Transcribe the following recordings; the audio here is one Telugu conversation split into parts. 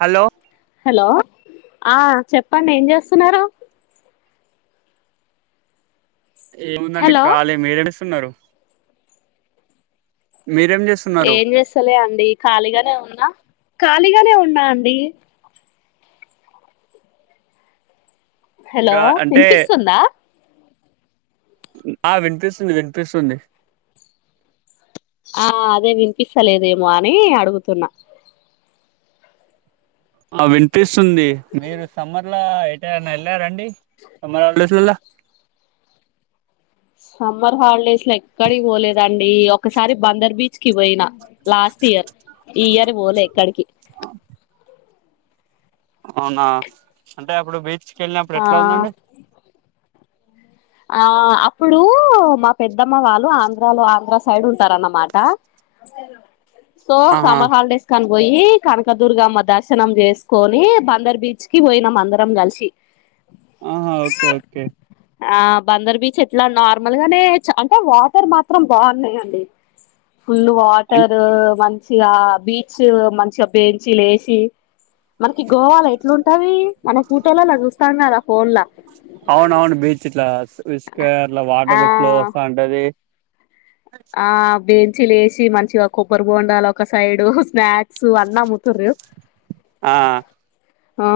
హలో హలో ఆ చెప్పండి ఏం చేస్తున్నారు ఏముందండి హలో ఖాళీ మీరెలుస్తున్నారు చేస్తున్నారు ఏం చేస్తలే అండి ఖాళీగానే ఉన్నా ఖాళీగానే ఉన్నా అండి హలో ఇంకా అంటే వినిపిస్తుందా ఆ వినిపిస్తుంది వినిపిస్తుంది ఆ అదే వినిపిస్తలేదేమో అని అడుగుతున్నా ఆ వినిపిస్తుంది మీరు సమ్మర్ ల ఎటైనా వెళ్ళారా అండి సమ్మర్ హాలిడేస్ లల్లా సమ్మర్ హాలిడేస్ లో ఎక్కడికి పోలేదండి ఒకసారి బందర్ బీచ్కి పోయినా లాస్ట్ ఇయర్ ఈ ఇయర్ పోలే ఎక్కడకి అవునా అంటే అప్పుడు బీచ్కి వెళ్ళినప్పుడు ఆ ఎట్లా ఉందండి ఆ అప్పుడు మా పెద్దమ్మ వాళ్ళు ఆంధ్రాలో ఆంధ్ర సైడ్ ఉంటారన్నమాట సో ఆహా సమర్ హాలిడేస్ కని పోయి కనకదుర్గమ్మ దర్శనం చేసుకొని బందర్ బీచ్ కి పోయినాం అందరం కలిసి ఆహా ఓకే ఓకే ఆ బందర్ బీచ్ ఎట్లా నార్మల్ గానే అంటే వాటర్ మాత్రం బాగున్నాయండి ఫుల్ వాటర్ మంచిగా బీచ్ మంచిగా బెంచీలు ఈసీ మనకి గోవాలో ఎట్లుంటది మన ఫూటోలల్లా చూస్తాం కదా ఫోన్లా ఇట్లాస్క అట్లా ఆ వాటర్ ఫ్లో వస్తా ఉంటది ఆ బే మంచి లేసి మంచిగా కొబ్బరి బొండలు ఒక సైడు స్నాక్స్ అన్న అమ్ముతారు ఆ ఆ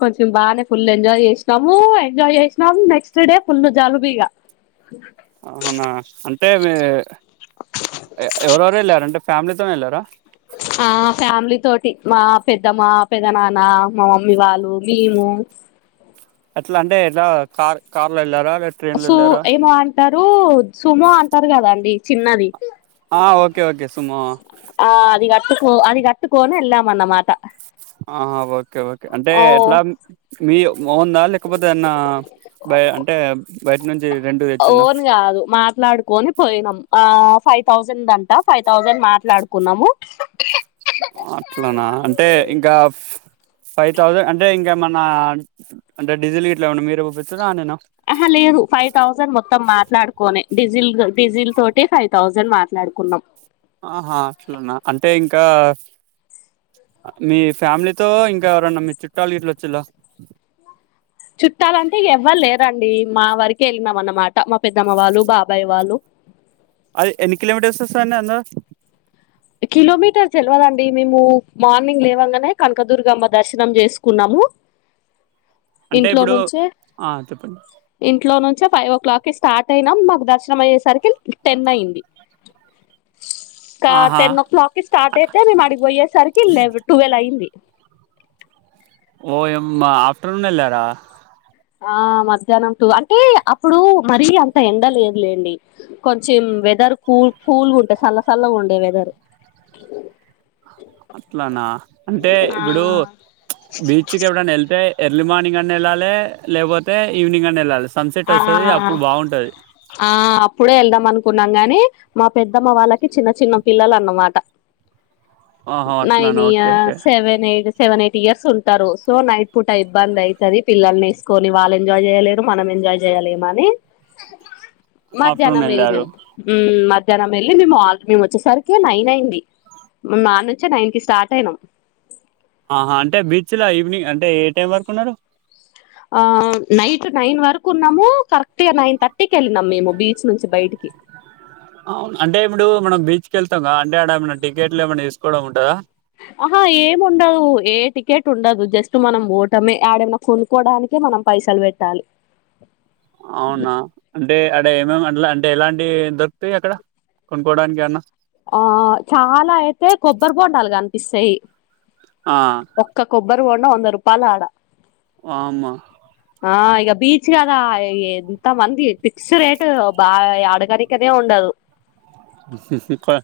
కొంచెం బాగానే ఫుల్ ఎంజాయ్ చేసినాము ఎంజాయ్ చేసినాము నెక్స్ట్ డే ఫుల్ జలుబీగా అ అవునా అంటే మీ ఎవరెవరేళ్ళార్ అంటే ఫ్యామిలీతోనేళ్ళారా ఆ ఫ్యామిలీ తోటి మా పెద్దమ్మ పెద్ద నాన్న మా మమ్మీ వాళ్ళు మేము అట్లా అంటే ఎట్లా కార్ కార్లో వెళ్లారా సు ఏమో అంటారు సుమొ అంటారు కదాండి చిన్నది ఆ ఓకే ఓకే సుమొ ట్టుకో అది కట్టుకోనేల్లమన్నమాట ఆ ఓకే ఓకే అంటే ఎట్లా మీ వన్ ద లేకపోతే ఏదన్న బై అంటే బయట నుంచి రెంట్ కి తెచ్చిందా ఓన్ కాదు మాట్లాడుకొని పోయినం ఆ ఫైవ్ థౌజండ్ అంట ఫైవ్ థౌజండ్ మాట్లాడుకున్నాము అట్లానా అంటే ఇంకా ఫైవ్ థౌజండ్ అంటే ఇం కేమన్నా అంటే డీజిల్ గిట్లా ఏమన్న మీరుే పోపిించార ఆయనేనా ఆహా లేదు ఫైవ్ థౌజండ్ మొత్తం మాట్లాడుకోనే డీజిల్ డీజిల్ తోటే ఫైవ్ థౌజండ్ మాట్లాడుకున్నాం ఆహా అట్లునా అంటే ఇంకా మీ ఫ్యామిలీతో ఇంక ఎవరన్నా మీ చుట్టాలు గిట్ల వచ్చిళ్ల చుట్టాలంటే ఇగ ఎవ్వలేర్ రండి మా వరకేళ్ళినాం అన్నమాట మా పెద్దమ్మ వాళ్ళు బాబాయ్ వాళ్ళు అది ఎన్ని కిలోమీటర్స్ వస్తది అండి అందద కిలోమీటర్స్ తెలువదండి మేము మార్నింగ్ లేవంగానే కనకదుర్గ అమ్మ దర్శనం చేసుకున్నాము అంటే ఇంట్లో ఇప్పుడు నుంచే ఆ చెప్పండి ఇంట్లో నుం చే ఫైవ్ ఓ క్లాక్కిి స్టార్ట్ అయినాం మాకు దర్శనం అయ్యేసరికి టెన్ అయింది కార్ ఆహా టెన్ ఓ క్లాక్ కి స్టార్ట్ అయితే మేము అడిగిపోయేసరికి లె ట్వెల్వ్ అయింది ఓయమ్మ ఆఫటర్ర్నూన్ ఎళ్ళర ఆ మధ్యాహ్నం టూ అంటే అప్పుడు మరీ అంత ఎండ లేదులేండి కొంచెం వెదర్ కూల్ కూల్గా ఉంటా చల్లసల్లగా ఉండే వెదర్ అట్లానా అంటే ఇప్పుడు ఆ బీచ్కి ఎప్పుడైనా వెళ్తే ఎర్లీ మార్నింగ్ అన్ని వెళ్ళాలి లేకపోతే ఈవిెనింగ్ అన్న వెళ్ళాలే స్ ఆ ఆ అప్పుడే ఎల్దం అనుకున్నాం కని మా పెద్దమ్మ వాళ్ళకి చిన్న చిన్న పిల్లలన్నమాట ఆహా నైన్ అట్లానా ఇయ okay okay seven eight seven eight years ఉంటారు సో నైన్ పూట ఇబ్బంది అయితది పిల్లల్ని వేసుకొని వాళ్లు ఎంజాయ్ చేయలేరు మనం ఎన్ ఎంజాయ్ చేయలేమాని ఆఫ్టర్నూన్ మధ్యాహ్నం వెళ్ళారు వెళ్లినం మ్ మద్ ధ్యనాం వెళ్ళి మేము ఆీ మేము వచ్చేసరికి నైన్ అయింది మీము అనుంచే నైన్ కి స్టార్ట్ అయినాం ఆహా అంటే బీచ్ ల ఈవినింగ్ అంటే ఏ టైం వరకు ఉన్నారు ఆ నైట్ నైన్ వరకు ఉన్నాము కరెక్ట్ ఇగా నైన్ థర్టీకి వెళ్ళినాం మేము బీ చ్ నుంచి బయటికి అవును అంటే ఎప్పుడు మనం బీచ్ కెల్తాంగ అంటే ఆడెమ ఆహా ఏం ఉండదు ఏ టికెట్ ఉండదు జస్ట్ మనం పోటమే ఆడేమనా కొనుక్కోవడానికే మనం పైసలు పెట్టాలి అవునా అంటే అడ ఏమేమి అలా అంటే ఎలాం టి దొరుకుతాయ్ అక్కడ కొనుక్కోవడానికి అన్నా ఆ చాలా అయితే కొబ్బరి బొండలు కనిపిస్తాయి ఆ ఒక్క కొబ్బరి బొండం వంద రూపాయలు ఆడ వమ్మ ఆ ఇక బీచ్ కదా కొంత మంది ఫిక్స్ రేటు బాగా ఆడగానికనే ఉండదు హ్మ్ హ్మ్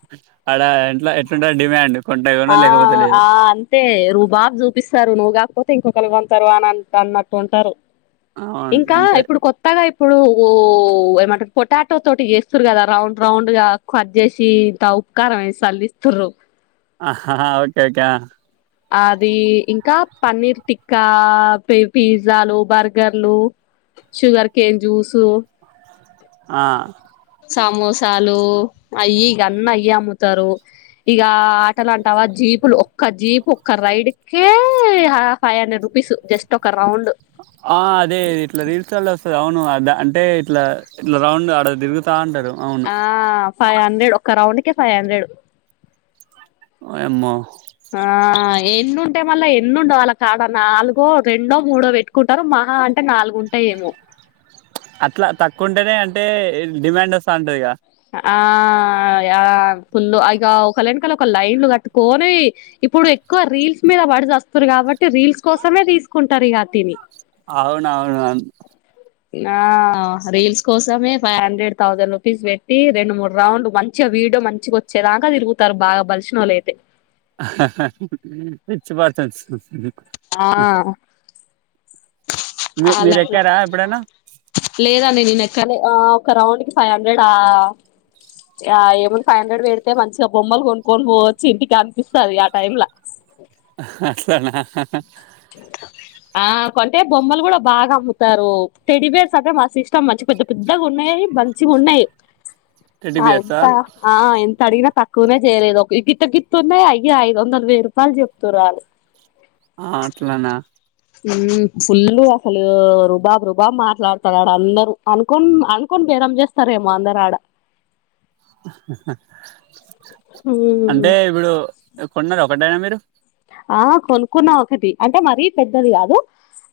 అడ ఇంట్లో ఎట్లుంట డిమాండ్ కొంటకొను ఆ లేకపోతే లేదు ఆ అంతే రుబాబ్ చూపిస్తారు నువ్వు కాకపోతే ఇంకొకలింటారు అని అన్నట్టు ఉంటారు అవును ఇంకా అంతే ఇప్పుడు కొత్తగా ఇప్పుడు ఏమంటారు పొటాటో తోటి చేస్తురు కదా రౌండ్ రౌండ్ గా కట్ చేసి చీ ఇంత ఉప్పుకారం ఏసీ సళ్ళిస్తూరు ఆ హా ఓకే ఓకే ఆ అది ఇంకా పన్నీర్ టిక్క పి పిజ్జాలు బర్గర్లు షుగర్ కేెన్ జ్యూసు ఆ సమోసాలు అయ్యి ఇగ అన్ని అయ్యే అమ్ముతారు ఇగ ఎట్టలాంటావా జీప్లు ఒక్క జీప్ ఒక్క రైడ్ హై half five hundred rupees just ఒక రౌండ్ ఆ అదే ఇట్లా రీల్స్ వాల్ళ వస్తారు అవును అంటే ఇట్లా ఇట్లా రౌండ్ అడ తిరుగుతా అంటారు ఆ ఫైవ్ హండ్రెడ్ ఒక రౌండ్ కే ఫైవ్ హండ్రెడ్ వయమ్మో ఆ ఎన్ని ఉంటాయి మళ్ళా ఎన్నుండవు వాళ్ళ కాడ నాలుగో రెండో మూడో పెట్టుకుంటారు మహా అంటే నాలుగు ఉంటయేమో అట్లా తక్కువుంటేనే అంటే డిమాండ్ వస్తాధ్నతంటిదిగా ఆ యా ఫుల్ ఇగ ఒక వెనకాల లైన్లు కట్టుకొని ఇప్పుడు ఇక ఎక్కువ రీల్స్ మీద పడి చస్తూరు కాబట్టి రీల్స్ కోసమే తీసుకుంటారు ఇకటిని అవునవును ఆ రీల్స్ కోసమే ఫైవ్ హండ్రెడ్ థౌజండ్ రూపీస్ పెట్ రెండు మూడు రౌండ్లు మంచిగా వీడో మంచిగా వచ్చేదాకా తిరుగుతారు బాగా బలిసినోళ్ళ అయితే పిచ్చి పర్సన్స్ ఆ మీ అలా అట్లా మీరెక్కారా ఎప్పుడైనా? లేదండి నేను కానీ ఆ ఒక రౌండ్ కి ఫైవ్ హండ్రెడ్ ఆ యా ఏమైనా ఫైవ్ హండ్రెడ్ పెడితే మంచిగా బొమ్మలు కొనుకొని పోవచ్చు ఇంటికి అనిపిస్తది ఆ టైమ్ ల హా అట్లానా హా హా చ ఆ కొంటే బొమ్మలు కూడా బాగా అమ్ముతారు టెడ్డిబేర్స్ అంటే మస్తు ఇష్టం మంచి పెద్ద పెద్దగా ఉన్నాయి అయి మంచి గా ఉన్నాయి టెడ్డీ అ బియర్సా? ఎంత ఆ ఎంత అడిగిన తక్కువనే చేయలేదు ఒక గిట్ట గిన్ త ఉన్నాయి అయ్యా ఐదు వందలు వెయ్యి రూపాయలు చెప్తున్నాఆళ్ళు ఆ అట్లానా మ్ ఫుల్లు అసలు రుబాబ్ రుబాబ్ మాట్లాడుతారు ఆడ అందరు అనుకోని అనుకోని చె కం చేస్తారేమో అందరాడ హా హా అంటే మ్మ్ ఇప్పుడు ఎ కొన్నారా ఒకటైనా మీరు ఆ కొనుక్కున్నా ఒకటి అంటే మరీ పెద్దది కాదు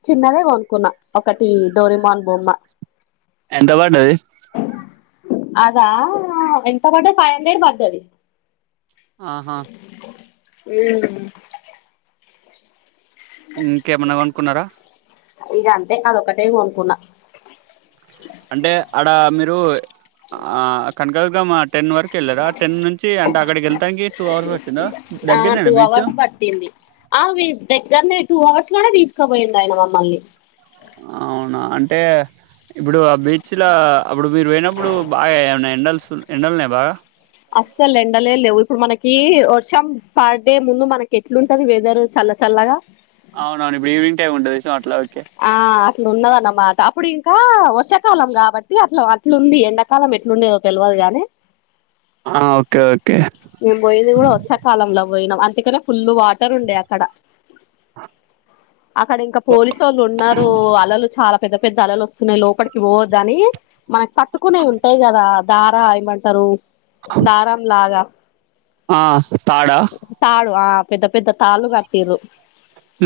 చిన్నదే కొనుక్కున్నా ఒకటి డోరేమోన్ బొమ్మ ఎంత పడ్డది అదా ఎంత పడ్డది ఫైవ్ హండ్రెడ్ పడ్డది ఆహా ఉ మ్ కున్నారా ఇగ అంతే అదొక్కటే కొనుకున్నా అంటే అడ మీరు ఆ కనకదుర్గామ్మ టెన్ వరకు ఎళ్ళరా టెన్ నుంచి అంటే అక్కడికి ఎళ్తానికి టూ అవర్స్ పట్టిందా దగ్గరనేనా బీచ్ టింది ఆ దగ్గరనే టూ అవర్స్ లోనె తీసుకొపోయిండు ఆయన మమ్మల్ని అవునా అంటే ఇప్పుడు ఆ బీచ్‌ల అప్పుడు మీరు పోయినప్పుడు బాగా ఏమైనా ఎండల్స్ ఎండలునయా బాగా అస్సల్ ఎండలే లేవు ఇప్పుడు మనకి వర్షం పడే ముందు మనకి ఎట్లుంటది వెదర్ చాల చల్లగా అవునవును ఇప్పుడు ఈవినింగ్ టైం ఉంటది సో అట్లా ఓకే ఆ అట్లున్నది అన్నమాట అప్పుడు ఇంకా వర్షాకాలం కాబట్టి అట్లా అ ట్లుంది ఎండాకాలం ఎట్లుండేదో తెలువదు గాని ఆ ఓకే ఓకే మేం పోయింది కూడా వర్షాకాలంలో పోయినం అ ఇక్కడ ఫుల్ వాటర్ ఉండే అక్కడ అక్కడ ఇంకా పోలీస్ ఉన్నారు అలలు చాలా పెద్ద పెద్ద అలలు వస్తున్నాయి లోపలికి పోవొద్దని మనకి పట్టుకునేయి ఉంటాయి కదా దార ఏమంటారు దారం లాగా ఆ తాడా తాడు ఆ పెద్ద పెద్ద తాళ్లు కట్టిర్రు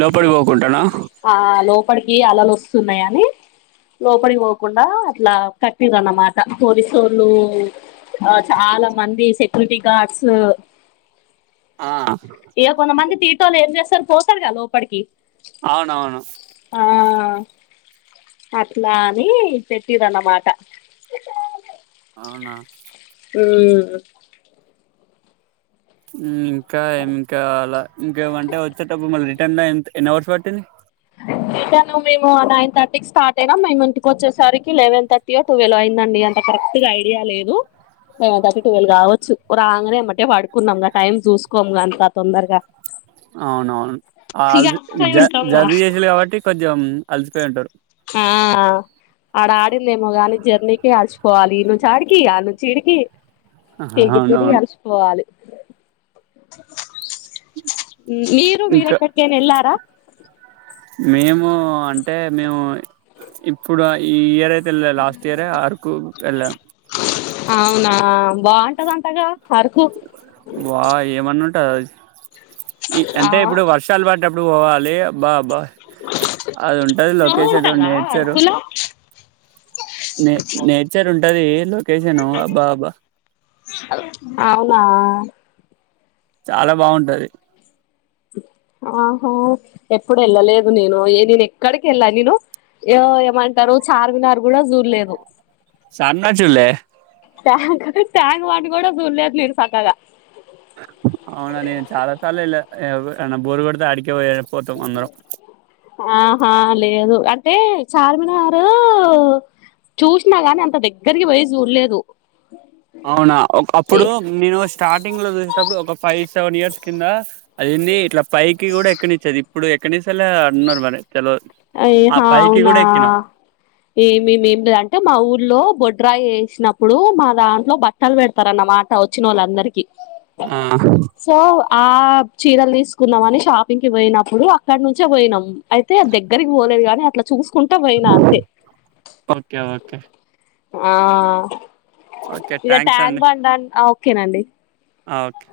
లోపలికి పోకుంటనా లోపడికి అలలు వస్తున్నాయని లోపడికి పోకుండా అట్లా కట్టిర్రు అన్నమాట పొలిసోళ్ళు ఆ చాలా మంది సెక్యూరిటీ గార్డ్స్ ఆ ఏ కొంత మంది తీటోలూ ఏం చేస్తారు పోతారుగా లోపడికి అవునవును అట్లా అని పెట్టిర్రన్నమాట అవునా ఉమ్మ్మ్ ఉమ్మ్ ఇంకా ఇంకా అలా ఇంకేమంటే వచేటప్పుడు మళ్ళీ రిటర్న్ టైం ఎన్ని అవర్స్ పట్టింది తను మేము నైన్ తర్టీ కి స్టార్ అయినాం మేము ఇంటికి వచ్చే సరికి లెవన్ తర్టీయే టువల్వో అయిందండి అంత కరెక్ట్ గా ఐడియా లేదు లెవెన్ థర్టీ ట్వెల్వ్ కావచ్చు రాంగానే ఎమ్మటే పడుకున్నాం గా టైమ్ చూసుకోము గంతా తొందరగా అవునవును ఇగ అల్‌ది అలసిపోయి జ ఉంటాంగా జర్నీ చేసిళ్ళు కాబట్టి కొంచెం అలసిపోయింటారు ఆ ఆడ ఆడిందేమో గాని జర్నీకి అలస్ పోవాలి ఈడి నుంచి ఆడికి ఆడి నుంచి ఈడికి తిరిగి తిరిగి అవునవును అలసిపోవాలి మీరు ఇంకా మీరేక్కడికైనా ఎల్లారా మేము అంటే మేము ఇప్పుడు ఈ ఇయర్ అయి తే ఎళ్ళా లాస్ట్ ఇయరే అరకు ఎళ్ళా అవునా బాగుంటదంటగా అరకు టది ఈ అంటే అవును ఇప్పుడు వర్షాలు పడ్డప్పుడు పోవాలి అబ్బా అబ్బా అది ఉంటది స్నో లొకేషన్ ఉంటదా నేచర్ అరకులో నే నేచర్ ఉంటది లొకేషను అబ్బా అబ్బా అవునా చాలా బాగుంటది ఆహా ఎప్పుడు ఎళ్ళలేదు నేను ఏ నేను ఎక్కడికి ఎళ్ళా నేను ఎ ఏమంటారు చార్మినార్ కూడా చూడ్లేదు సర్మినార్ చూల్లే ట్యాంక్ ట్యాంక్ బండ్ గూడ సూడ్లేదు నేను సక్కగా అవునా నేను చాలా సార్లు ఎళ్ళా ఏమైనా బోరు కోడితే ఆడికే పోయే పోతాం అందరం ఆహా లేదు అంటే చార్మినారూ చూసినా గానీ అంత దగ్గరికి పోయి చూడలేదు అవునా ఒక అప్పుడు నేను స్టార్టింగ్ లో చూసేటప్పుడు ఒక ఫైవ్ సెవెన్ ఇయర్స్ కింద అదేంది ఇట్లా పైకి కూడా ఎక్కనిచ్చేది ఇప్పుడు ఎక్కనిస్తాలా అంటున్నారు మరి తెలవదు ఆ ఇహా పైకి అవునా కూడా ఎక్కిన ఏమే ఏమి అంటే మా ఊర్లో బొడ్ రాయి ఏసినప్పుడు మా దాంట్లో బట్టలు పెడతారున్నమాట వచ్చినోళ్ళందరికీ ఆ ఆ చీరలు తీసుకున్నాం అని షాపింగ్ కి పోయినప్పుడు అక్కడ నుంచే పోయినాం అయితే దగ్గ రికి పోలేదు గాని అట్లా చూసుకుంటా పోయినా అంతే ఓకే ఓకే ఆ ఓకే ఇక థ్యాంక్స్ ట్యాంక్ అండి బండ్ ఓకేనండి ఆ ఓకే